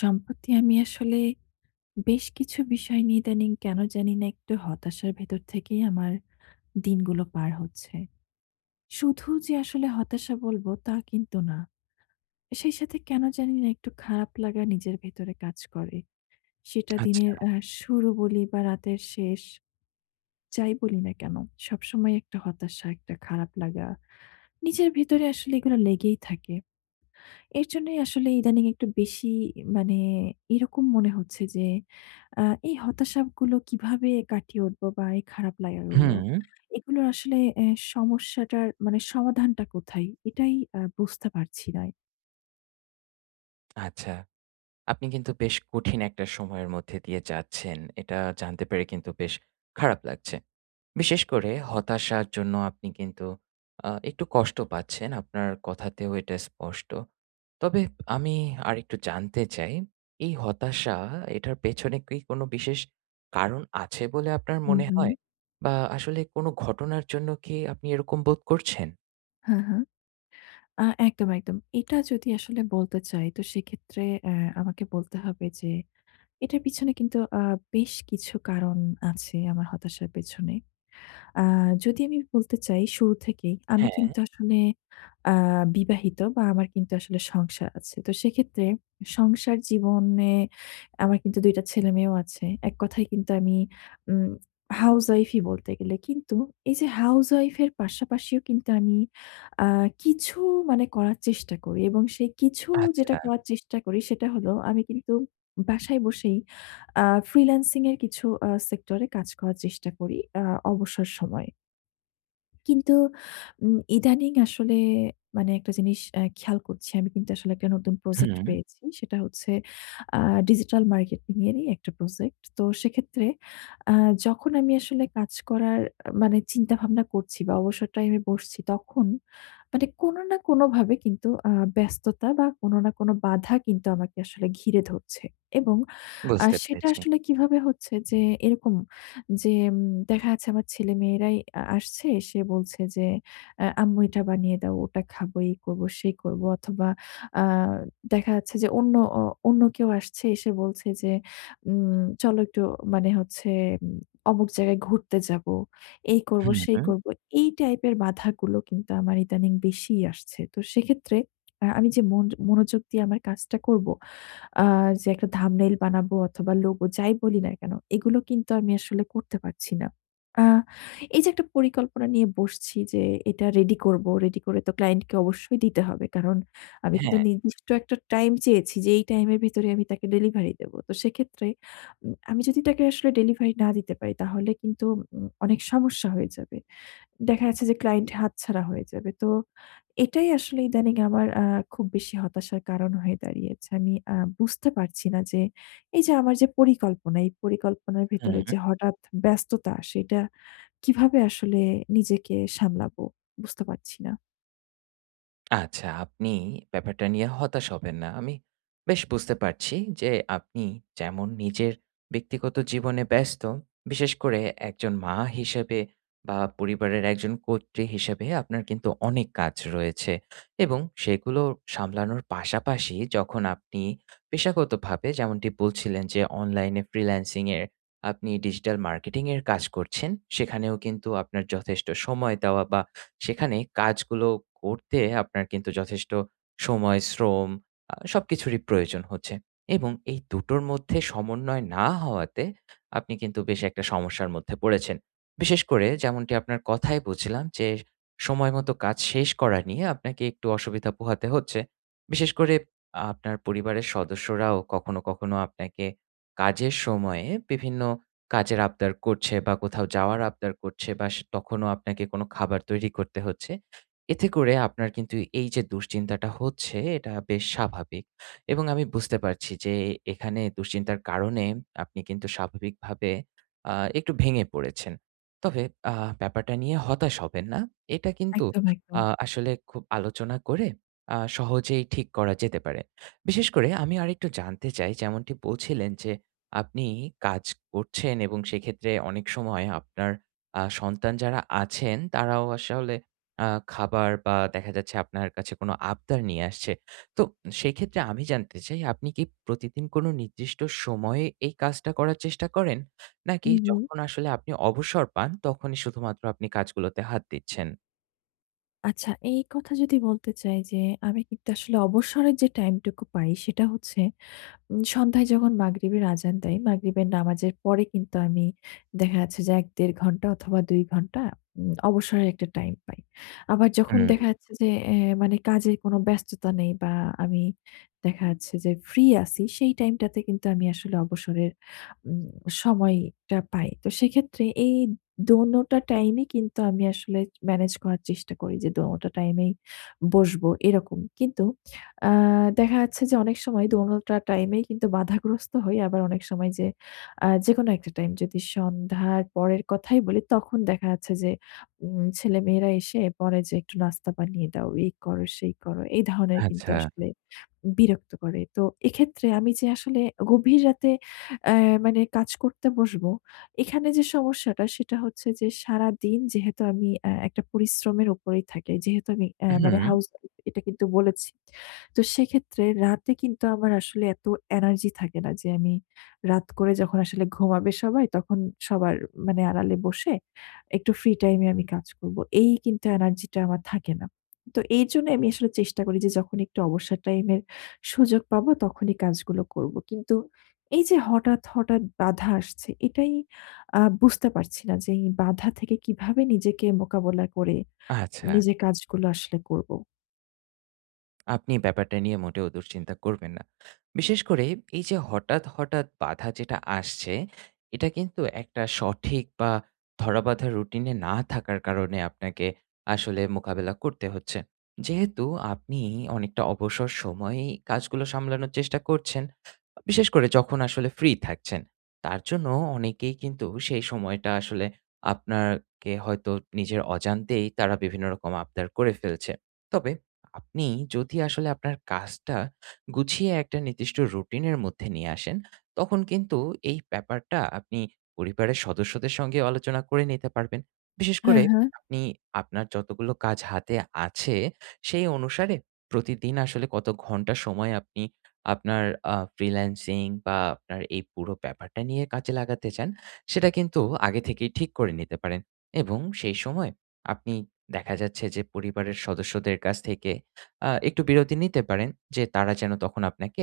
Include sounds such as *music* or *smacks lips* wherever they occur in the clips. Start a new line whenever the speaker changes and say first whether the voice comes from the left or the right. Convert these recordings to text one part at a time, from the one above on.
left: সম্প্রতি আমি আসলে বেশ কিছু বিষয় নিয়ে ইদানীং কেন জানি না একটু হতাশার ভেতর থেকেই আমার দিনগুলো পার হচ্ছে। শুধু যে আসলে হতাশা বলব তা কিন্তু না। সেই সাথে কেন জানি না একটু খারাপ লাগা নিজের ভেতরে কাজ করে। সেটা
right: আচ্ছা।
left: দিনের আহ শুরু বলি বা রাতের শেষ, যাই বলি না কেন, সবসময় একটা হতাশা, একটা খারাপ লাগা। নিজের ভিতরে আসলে এগুলা লেগেই থাকে। এর জন্যই আসলে ইদানিং একটু বেশি মানে এইরকম মনে হচ্ছে যে আ এই হতাশাগুলো কিভাবে কাটিয়ে উঠব? বা এই খারাপ লাগাগুলো?
right: হুম।
left: এগুলোর আসলে অ্যা সমস্যাটার মানে সমাধানটা কোথায়? এটাই আ বুঝতে পারছি না।
right: আচ্ছা, আপনি কিন্তু বেশ কঠিন একটা সময়ের মধ্যে দিয়ে যাচ্ছেন। এটা জানতে পেরে কিন্তু বেশ খারাপ লাগছে। বিশেষ করে হতাশার জন্য আপনি কিন্তু আ একটু কষ্ট পাচ্ছেন আপনার কথাতেও এটা স্পষ্ট। তবে আমি আরেকটু জানতে চাই এই হতাশা, এটার পেছনে কি কোনো বিশেষ কারণ আছে বলে আপনার
left: হুম,
right: মনে
left: হুম।
right: হয়? বা আসলে কোনো ঘটনার জন্য কি আপনি এরকম বোধ করছেন?
left: হ্যাঁ, হ্যাঁ। আ একদম, একদম। এটা যদি আসলে বলতে চাই, তো সেক্ষেত্রে অ্যা আমাকে বলতে হবে যে, এটার পিছনে কিন্তু আ বেশ কিছু কারণ আছে। আমার হতাশার পেছনে। আ যদি আমি বলতে চাই শুরু থেকেই আমি
right: হ্যাঁ।
left: কিন্তু আসলে আ বিবাহিত বা, আমার কিন্তু আসলে সংসার আছে। তো সেক্ষেত্রে সংসার জীবনে আমার কিন্তু ২ টা ছেলেমেয়েও আছে। ১ কথায় কিন্তু আমি উম *smacks lips* হাউজওয়াইফই বলতে গেলে। কিন্তু এইযে হাউজওয়াইফের পাশাপাশিও কিন্তু আমি আ কিছু মানে করার চেষ্টা করি এবং সে কিছু
right: আচ্ছা।
left: যেটা করার চেষ্টা করি, সেটা হলো আমি কিন্তু বাসায় বসেই আ ফ্রিল্যান্সিংয়ের কিছু আ সেক্টরে কাজ করার চেষ্টা করি। আ অবসর সময়। কিন্তু উম ইদানিং আসলে মানে একটা জিনিস অ্যা খেয়াল করছি। আমি কিন্তু আসলে একটা নতুন প্রজেক্ট
right: হুম।
left: পেয়েছি। সেটা হচ্ছে আ ডিজিটাল মার্কেটিংয়েরই একটা প্রজেক্ট। তো সেক্ষেত্রে আ যখন আমি আসলে কাজ করার আ মানে চিন্তা ভাবনা করছি বা, অবসর টাইমে বসছি, তখন মানে কোনো না কোনোভাবে কিন্তু আ ব্যস্ততা বা, কোনো না কোনো বাধা কিন্তু আমাকে আসলে ঘিরে ধরছে এবং আ
right: বুঝতে
left: সেটা
right: পেরেছি।
left: আসলে কিভাবে হচ্ছে? যে এরকম যে উম দেখা যাচ্ছে আমার ছেলেমেয়েরাই আ আসছে। এসে বলছে যে অ্যা "আম্মু এটা বানিয়ে দাও। ওটা খাবো, এই করবো, সেই করবো।" অথবা আ দেখা যাচ্ছে যে, অন্য অ অন্য কেউ আসছে। এসে বলছে যে, "উম চলো একটু মানে হচ্ছে উম অমুক জায়গায় ঘুরতে যাবো। এই
right: হু,
left: করবো, সেই
right: হু।
left: করবো।" এই টাইপের বাধাগুলো কিন্তু আমার ইদানিং বেশিই আসছে। তো সেক্ষেত্রে *smacks lips* আ আমি যে মনযো মনোযোগ দিয়ে আমার কাজটা করবো আ যে একটা thumbnail বানাবো অথবা, লোগো যাই বলি না কেন? এগুলো কিন্তু আমি আসলে করতে পারছি না। আ এইযে একটা পরিকল্পনা নিয়ে বসছি যে, "এটা রেডি করবো। রেডি করে তো ক্লায়েন্টকে অবশ্যই দিতে হবে।" কারণ, আমি কিন্তু
right: হ্যাঁ।
left: নির্দিষ্ট একটা টাইম চেয়েছি যে, এই টাইমের ভেতরে আমি তাকে ডেলিভারি দেব। তো সেক্ষেত্রে উম আমি যদি তাকে আসলে ডেলিভারি না দিতে পারি, তাহলে কিন্তু উম অনেক সমস্যা হয়ে যাবে। দেখা যাচ্ছে যে ক্লায়েন্ট হাতছাড়া হয়ে যাবে। তো এটাই আসলে ইদানিং আমার আ খুব বেশি হতাশার কারণ হয়ে *smacks lips* দাঁড়িয়েছে। আমি আ বুঝতে পারছি না যে এইযে আমার যে পরিকল্পনা, *smacks lips* এই পরিকল্পনার
right: হুম।
left: ভেতরে যে হঠাৎ ব্যস্ততা, সেটা কিভাবে আসলে নিজেকে সামলাবো? বুঝতে পারছি না।
right: আচ্ছা। আপনি ব্যাপারটা নিয়ে হতাশ হবেন না। আমি বেশ বুঝতে পারছি যে আপনি যেমন নিজের ব্যক্তিগত জীবনে ব্যস্ত, বিশেষ করে একজন মা হিসেবে, বা পরিবারের একজন কর্ত্রী হিসেবে আপনার কিন্তু অনেক কাজ রয়েছে। এবং সেগুলো সামলানোর পাশাপাশি যখন আপনি পেশাগতভাবে, যেমনটি বলছিলেন যে অনলাইনে ফ্রিল্যান্সিং এ আপনি ডিজিটাল মার্কেটিংয়ের কাজ করছেন। সেখানেও কিন্তু আপনার যথেষ্ট সময় দেওয়া বা সেখানে কাজগুলো করতে আপনার কিন্তু যথেষ্ট সময়, শ্রম আ সবকিছুরই প্রয়োজন হচ্ছে। এবং এই দুটোর মধ্যে সমন্বয় না হওয়াতে, আপনি কিন্তু বেশ একটা সমস্যার মধ্যে পড়েছেন। বিশেষ করে যেমনটি আপনার কথায় বুঝলাম যে, সময় মতো কাজ শেষ করা নিয়ে আপনাকে একটু অসুবিধা পোহাতে হচ্ছে। বিশেষ করে আপনার পরিবারের সদস্যরাও কখনো, কখনো আপনাকে কাজের সময়ে বিভিন্ন কাজের আবদার করছে বা কোথাও যাওয়ার আবদার করছে। বাস তখনও আপনাকে কোনো খাবার তৈরি করতে হচ্ছে। এতে করে আপনার কিন্তু এইযে দুশ্চিন্তাটা হচ্ছে, এটা বেশ স্বাভাবিক। এবং আমি বুঝতে পারছি যে এ এখানে দুশ্চিন্তার কারণে আপনি কিন্তু স্বাভাবিকভাবে আ একটু ভেঙে পড়েছেন। *smacks lips* তবে আ ব্যাপারটা নিয়ে হতাশ হবেন না। এটা কিন্তু
left: একদম, *smacks lips*
right: আ
left: একদম।
right: আসলে খুব আলোচনা করে আ সহজেই ঠিক করা যেতে পারে। বিশেষ করে আমি আরেকটু জানতে চাই যেমনটি বলছিলেন যে, আপনি কাজ করছেন এবং সেইক্ষেত্রে অনেক সময় আপনার আ *smacks lips* সন্তান যারা আছেন, তারাও আসলে আ খাবার বা দেখা যাচ্ছে আপনার কাছে কোনো আবদার নিয়ে আসছে। তো সেইক্ষেত্রে আমি জানতে চাই, আপনি কি প্রতিদিন কোনো নির্দিষ্ট সময়ে এই কাজটা করার চেষ্টা করেন? নাকি
left: হুম, হুম।
right: যখন আসলে আপনি অবসর পান, তখনই শুধুমাত্র আপনি কাজগুলোতে হাত দিচ্ছেন?
left: আচ্ছা। এই কথা যদি বলতে চাই যে, আমি কিন্তু আসলে অবসরের যে time টুকু পাই, সেটা হচ্ছে উম সন্ধ্যায় যখন মাগরিবের আযান দেয়, মাগরিবের নামাজের পরে কিন্তু আমি দেখা যাচ্ছে যে ১ ১.৫ ঘন্টা অথবা ২ ঘন্টা উম *smacks lips* অবসরের একটা time পাই। আবার যখন
right: হুম।
left: দেখা যাচ্ছে যে, এ মানে কাজের কোন ব্যস্ততা নেই বা আমি দেখা যাচ্ছে যে free আছি, সেই time টাতে কিন্তু আমি আসলে অবসরের উম সময়টা পাই। তো সেক্ষেত্রে, এই দোনোটা time এ কিন্তু আমি আসলে manage করার চেষ্টা করি যে দোনোটা time এই বসব এরকম। কিন্তু আ দেখা যাচ্ছে যে অনেক সময় দোনোটা time এই কিন্তু বাধাগ্রস্ত হই। আবার অনেক সময় যে আ যেকোনো একটা time যদি সন্ধ্যার পরের কথাই বলি তখন দেখা যাচ্ছে যে, উম ছেলেমেয়েরা এসে পরে যে, "একটু নাস্তা বানিয়ে দাও। এই করো, সেই করো।" এই ধরণের কিন্তু
right: আচ্ছা।
left: আসলে বিরক্ত করে। তো এক্ষেত্রে আমি যে আসলে গভীর রাতে অ্যা মানে কাজ করতে বসবো। এখানে যে সমস্যাটা সেটা হচ্ছে যে, সারাদিন যেহেতু আমি আ একটা পরিশ্রমের উপরেই থাকি। যেহেতু আমি আ মানে
right: হুম।
left: house wife এটা কিন্তু বলেছি। *smacks lips* তো সেক্ষেত্রে রাতে কিন্তু আমার আসলে এত energy থাকে না যে, আমি রাত করে যখন আসলে ঘুমাবে সবাই, তখন সবার মানে আড়ালে বসে একটু free time এ আমি কাজ করব। এই কিন্তু energy টা আমার থাকে না। তো এইজন্য আমি আসলে চেষ্টা করি। যে যখন একটু অবসর time এর সুযোগ পাবো তখনই কাজগুলো করব। কিন্তু এই যে হঠাৎ, হঠাৎ বাধা আসছে এটাই আ বুঝতে পারছি না যে, এই বাধা থেকে কিভাবে নিজেকে মোকাবিলা করে
right: আচ্ছা।
left: নিজের কাজগুলো আসলে করব?
right: আপনি ব্যাপারটা নিয়ে মোটেও দুশ্চিন্তা করবেন না। বিশেষ করে এই যে হঠাৎ, হঠাৎ বাধা যেটা আসছে এটা কিন্তু একটা সঠিক বা ধরাবাঁধা routine এ না থাকার কারণে আপনাকে আসলে মোকাবিলা করতে হচ্ছে। যেহেতু আপনিই অনেকটা অবসর সময়েই কাজগুলো সামলানোর চেষ্টা করছেন, বিশেষ করে যখন আসলে free থাকছেন তার জন্য অনেকেই কিন্তু সেই সময়টা আসলে আপনার কে হয়তো নিজের অজান্তেই তারা বিভিন্ন রকম আবদার করে ফেলছে। তবে, আপনি যদি আসলে আপনার কাজটা গুছিয়ে একটা নির্দিষ্ট routine এর মধ্যে নিয়ে আসেন তখন কিন্তু এই ব্যাপারটা আপনি পরিবারের সদস্যদের সঙ্গেও আলোচনা করে নিতে পারবেন। বিশেষ
left: হ্যাঁ,
right: করে
left: হ্যাঁ।
right: আপনি আপনার যতগুলো কাজ হাতে আছে সেই অনুসারে প্রতিদিন আসলে কত ঘন্টা সময় আপনি আপনার আ freelancing বা আপনার এই পুরো ব্যাপারটা নিয়ে কাজে লাগাতে চান সেটা কিন্তু আগে থেকেই ঠিক করে নিতে পারেন এবং সেই সময় আপনি দেখা যাচ্ছে যে পরিবারের সদস্যদের কাছ থেকে আ একটু বিরতি নিতে পারেন যে তারা যেন তখন আপনাকে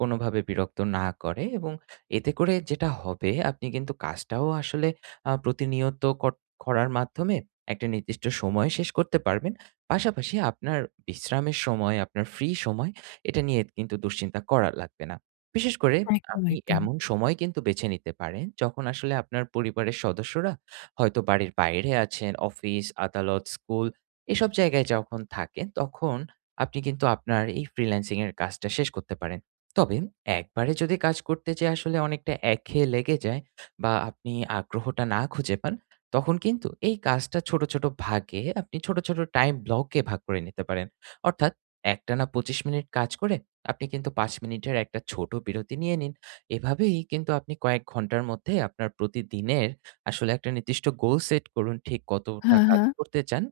right: কোনোভাবে বিরক্ত না করে এবং এতে করে যেটা হবে আপনি কিন্তু কাজটাও আসলে আ প্রতিনিয়ত কর করার মাধ্যমে একটা নির্দিষ্ট সময় শেষ করতে পারবেন। পাশাপাশি আপনার বিশ্রামের সময়, আপনার free সময় এটা নিয়ে কিন্তু দুশ্চিন্তা করা লাগবে না। বিশেষ করে
left: একদম,
right: আপনি
left: একদম।
right: এমন সময় কিন্তু বেছে নিতে পারেন যখন আসলে আপনার পরিবারের সদস্যরা হয়তো বাড়ির বাইরে আছেন, অফিস-আদালত-স্কুল এসব জায়গায় যখন থাকেন তখন আপনি কিন্তু আপনার এই freelancing এর কাজটা শেষ করতে পারেন। তবে একবারে যদি কাজ করতে যেয়ে আসলে অনেকটা একঘেয়ে লেগে যায় বা আপনি আগ্রহটা না খুঁজে পান তখন কিন্তু এই কাজটা ছোট, ছোট ভাগে আপনি ছোট, ছোট time block এ ভাগ করে নিতে পারেন। অর্থাৎ, একটানা ২৫ মিনিট কাজ করে আপনি কিন্তু ৫ মিনিটের একটা ছোট বিরতি নিয়ে নিন। এভাবেই কিন্তু আপনি কয়েক ঘন্টার মধ্যে আপনার প্রতিদিনের আসলে একটা নির্দিষ্ট গোল set করুন ঠিক কতটা
left: হ্যাঁ,
right: কাজ
left: হ্যাঁ।
right: করতে চান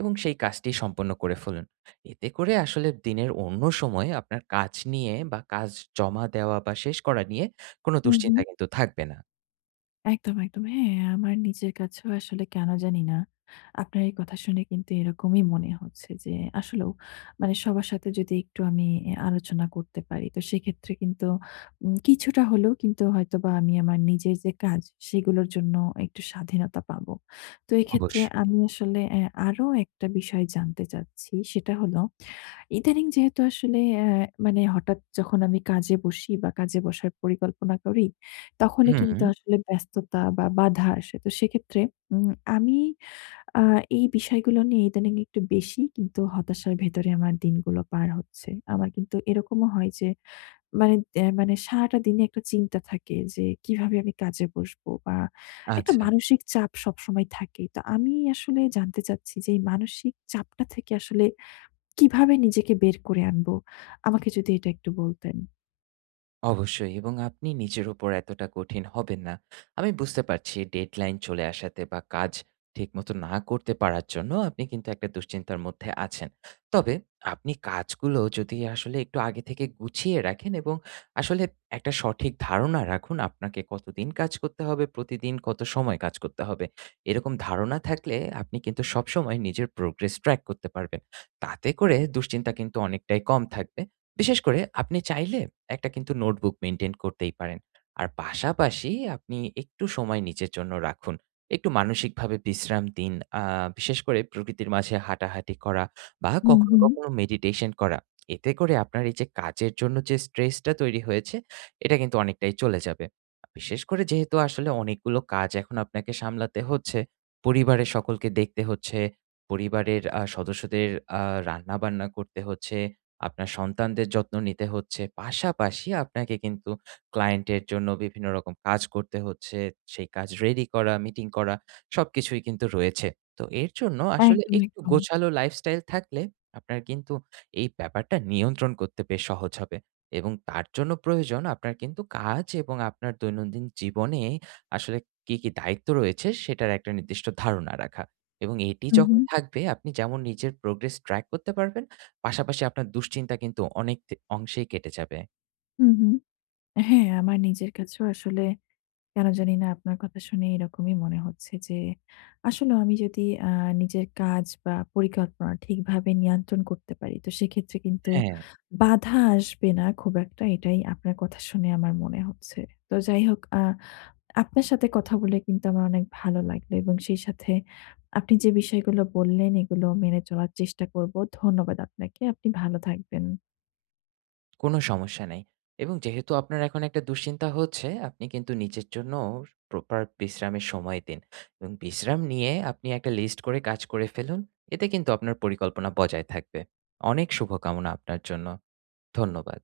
right: এবং সেই কাজটি সম্পন্ন করে ফেলুন। এতে করে আসলে দিনের অন্য সময় আপনার কাজ নিয়ে বা কাজ জমা দেওয়া বা শেষ করা নিয়ে কোনো
left: হুম, হুম।
right: দুশ্চিন্তা কিন্তু থাকবে না।
left: একদম, একদম। হ্যাঁ, আমার নিজের কাছেও আসলে কেন জানি না। আপনার এই কথা শুনে কিন্তু এরকমই মনে হচ্ছে যে আসলেও মানে সবার সাথে যদি একটু আমি অ্যা আলোচনা করতে পারি। তো সেক্ষেত্রে কিন্তু উম কিছুটা হলেও কিন্তু হয়তোবা আমি আমার নিজের যে কাজ সেগুলোর জন্য একটু স্বাধীনতা পাবো। তো এক্ষেত্রে
right: অবশ্যই।
left: আমি আসলে অ্যা আরো একটা বিষয় জানতে চাচ্ছি সেটা হলো ইদানিং যেহেতু আসলে অ্যা মানে হঠাৎ যখন আমি কাজে বসি বা কাজে বসার পরিকল্পনা করি তখনই কিন্তু
right: হুম।
left: আসলে ব্যস্ততা বা বাধা আসে। তো সেক্ষেত্রে উম আমি আ এই বিষয়গুলো নিয়ে ইদানিং একটু বেশি কিন্তু হতাশার ভেতরে আমার দিনগুলো পার হচ্ছে। আমার কিন্তু এরকমও হয় যে মানে, অ্যা মানে সারাটা দিনে একটা চিন্তা থাকে যে কিভাবে আমি কাজে বসবো? বা একটা
right: আচ্ছা।
left: মানসিক চাপ সবসময় থাকে। তো আমি আসলে জানতে চাচ্ছি যেই মানসিক চাপটা থেকে আসলে কীভাবে নিজেকে বের করে আনব? আমাকে যদি এটা একটু বলতেন।
right: অবশ্যই, এবং আপনি নিজের উপর এতটা কঠিন হবেন না। আমি বুঝতে পারছি deadline চলে আসাতে বা কাজ ঠিকমতো না করতে পারার জন্য আপনি কিন্তু একটা দুশ্চিন্তার মধ্যে আছেন। তবে, আপনি কাজগুলো যদি আসলে একটু আগে থেকে গুছিয়ে রাখেন এবং আসলে একটা সঠিক ধারণা রাখুন আপনাকে কতদিন কাজ করতে হবে? প্রতিদিন কত সময় কাজ করতে হবে? এরকম ধারণা থাকলে আপনি কিন্তু সবসময় নিজের progress track করতে পারবেন। তাতে করে দুশ্চিন্তা কিন্তু অনেকটাই কম থাকবে। বিশেষ করে আপনি চাইলে একটা কিন্তু notebook maintain করতেই পারেন। আর পাশাপাশি আপনি একটু সময় নিজের জন্য রাখুন একটু মানসিকভাবে বিশ্রাম দিন আ বিশেষ করে প্রকৃতির মাঝে হাঁটাহাঁটি করা বা
left: হুম,
right: কখনো,
left: হুম।
right: কখনো মেডিটেশন করা। *smacks lips* এতে করে আপনার এই কাজের জন্য যে stress টা তৈরি হয়েছে এটা কিন্তু অনেকটাই চলে যাবে। বিশেষ করে যেহেতু আসলে অনেকগুলো কাজ এখন আপনাকে সামলাতে হচ্ছে পরিবারের সকলকে দেখতে হচ্ছে পরিবারের আ সদস্যদের আ রান্না বান্না করতে হচ্ছে, আপনার সন্তানদের যত্ন নিতে হচ্ছে, পাশাপাশি আপনাকে কিন্তু ক্লায়েন্ট এর জন্য বিভিন্ন রকম কাজ করতে হচ্ছে। সেই কাজ ready করা meeting করা সবকিছুই কিন্তু রয়েছে। তো এর জন্য আসলে
left: একদম,
right: একটু
left: একদম।
right: গোছালো lifestyle থাকলে আপনার কিন্তু এই ব্যাপারটা নিয়ন্ত্রণ করতে বেশ সহজ হবে এবং তার জন্য প্রয়োজন আপনার কিন্তু কাজ এবং আপনার দৈনন্দিন জীবনে আসলে কি, কি দায়িত্ব রয়েছে? সেটার একটা নির্দিষ্ট ধারণা রাখা এবং এটি
left: হুম,
right: যখন
left: হুম।
right: থাকবে আপনি যেমন নিজের progress track করতে পারবেন পাশাপাশি আপনার দুশ্চিন্তা কিন্তু অনেক দে অংশেই কেটে যাবে।
left: হুম, হুম, হ্যাঁ, আমার নিজের কাছেও আসলে কেন জানি না আপনার কথা শুনে এরকমই মনে হচ্ছে যে আসলেও আমি যদি আ নিজের কাজ বা পরিকল্পনা ঠিকভাবে নিয়ন্ত্রণ করতে পারি। তো সেক্ষেত্রে কিন্তু
right: হ্যাঁ।
left: বাধা আসবে না খুব একটা। এটাই আপনার কথা শুনে আমার মনে হচ্ছে। তো যাই হোক আ আপনার সাথে কথা বলে কিন্তু আমার অনেক ভালো লাগলো এবং সেই সাথে আপনি যে বিষয়গুলো বললেন এগুলো মেনে চলার চেষ্টা করব। ধন্যবাদ আপনাকে। আপনি ভালো থাকবেন।
right: কোনো সমস্যা নাই। এবং যেহেতু আপনার এখন একটা দুশ্চিন্তা হচ্ছে আপনি কিন্তু নিজের জন্য proper বিশ্রামের সময় দিন এবং বিশ্রাম নিয়ে আপনি একটা list করে কাজ করে ফেলুন। এতে কিন্তু আপনার পরিকল্পনা বজায় থাকবে। অনেক শুভকামনা আপনার জন্য। ধন্যবাদ।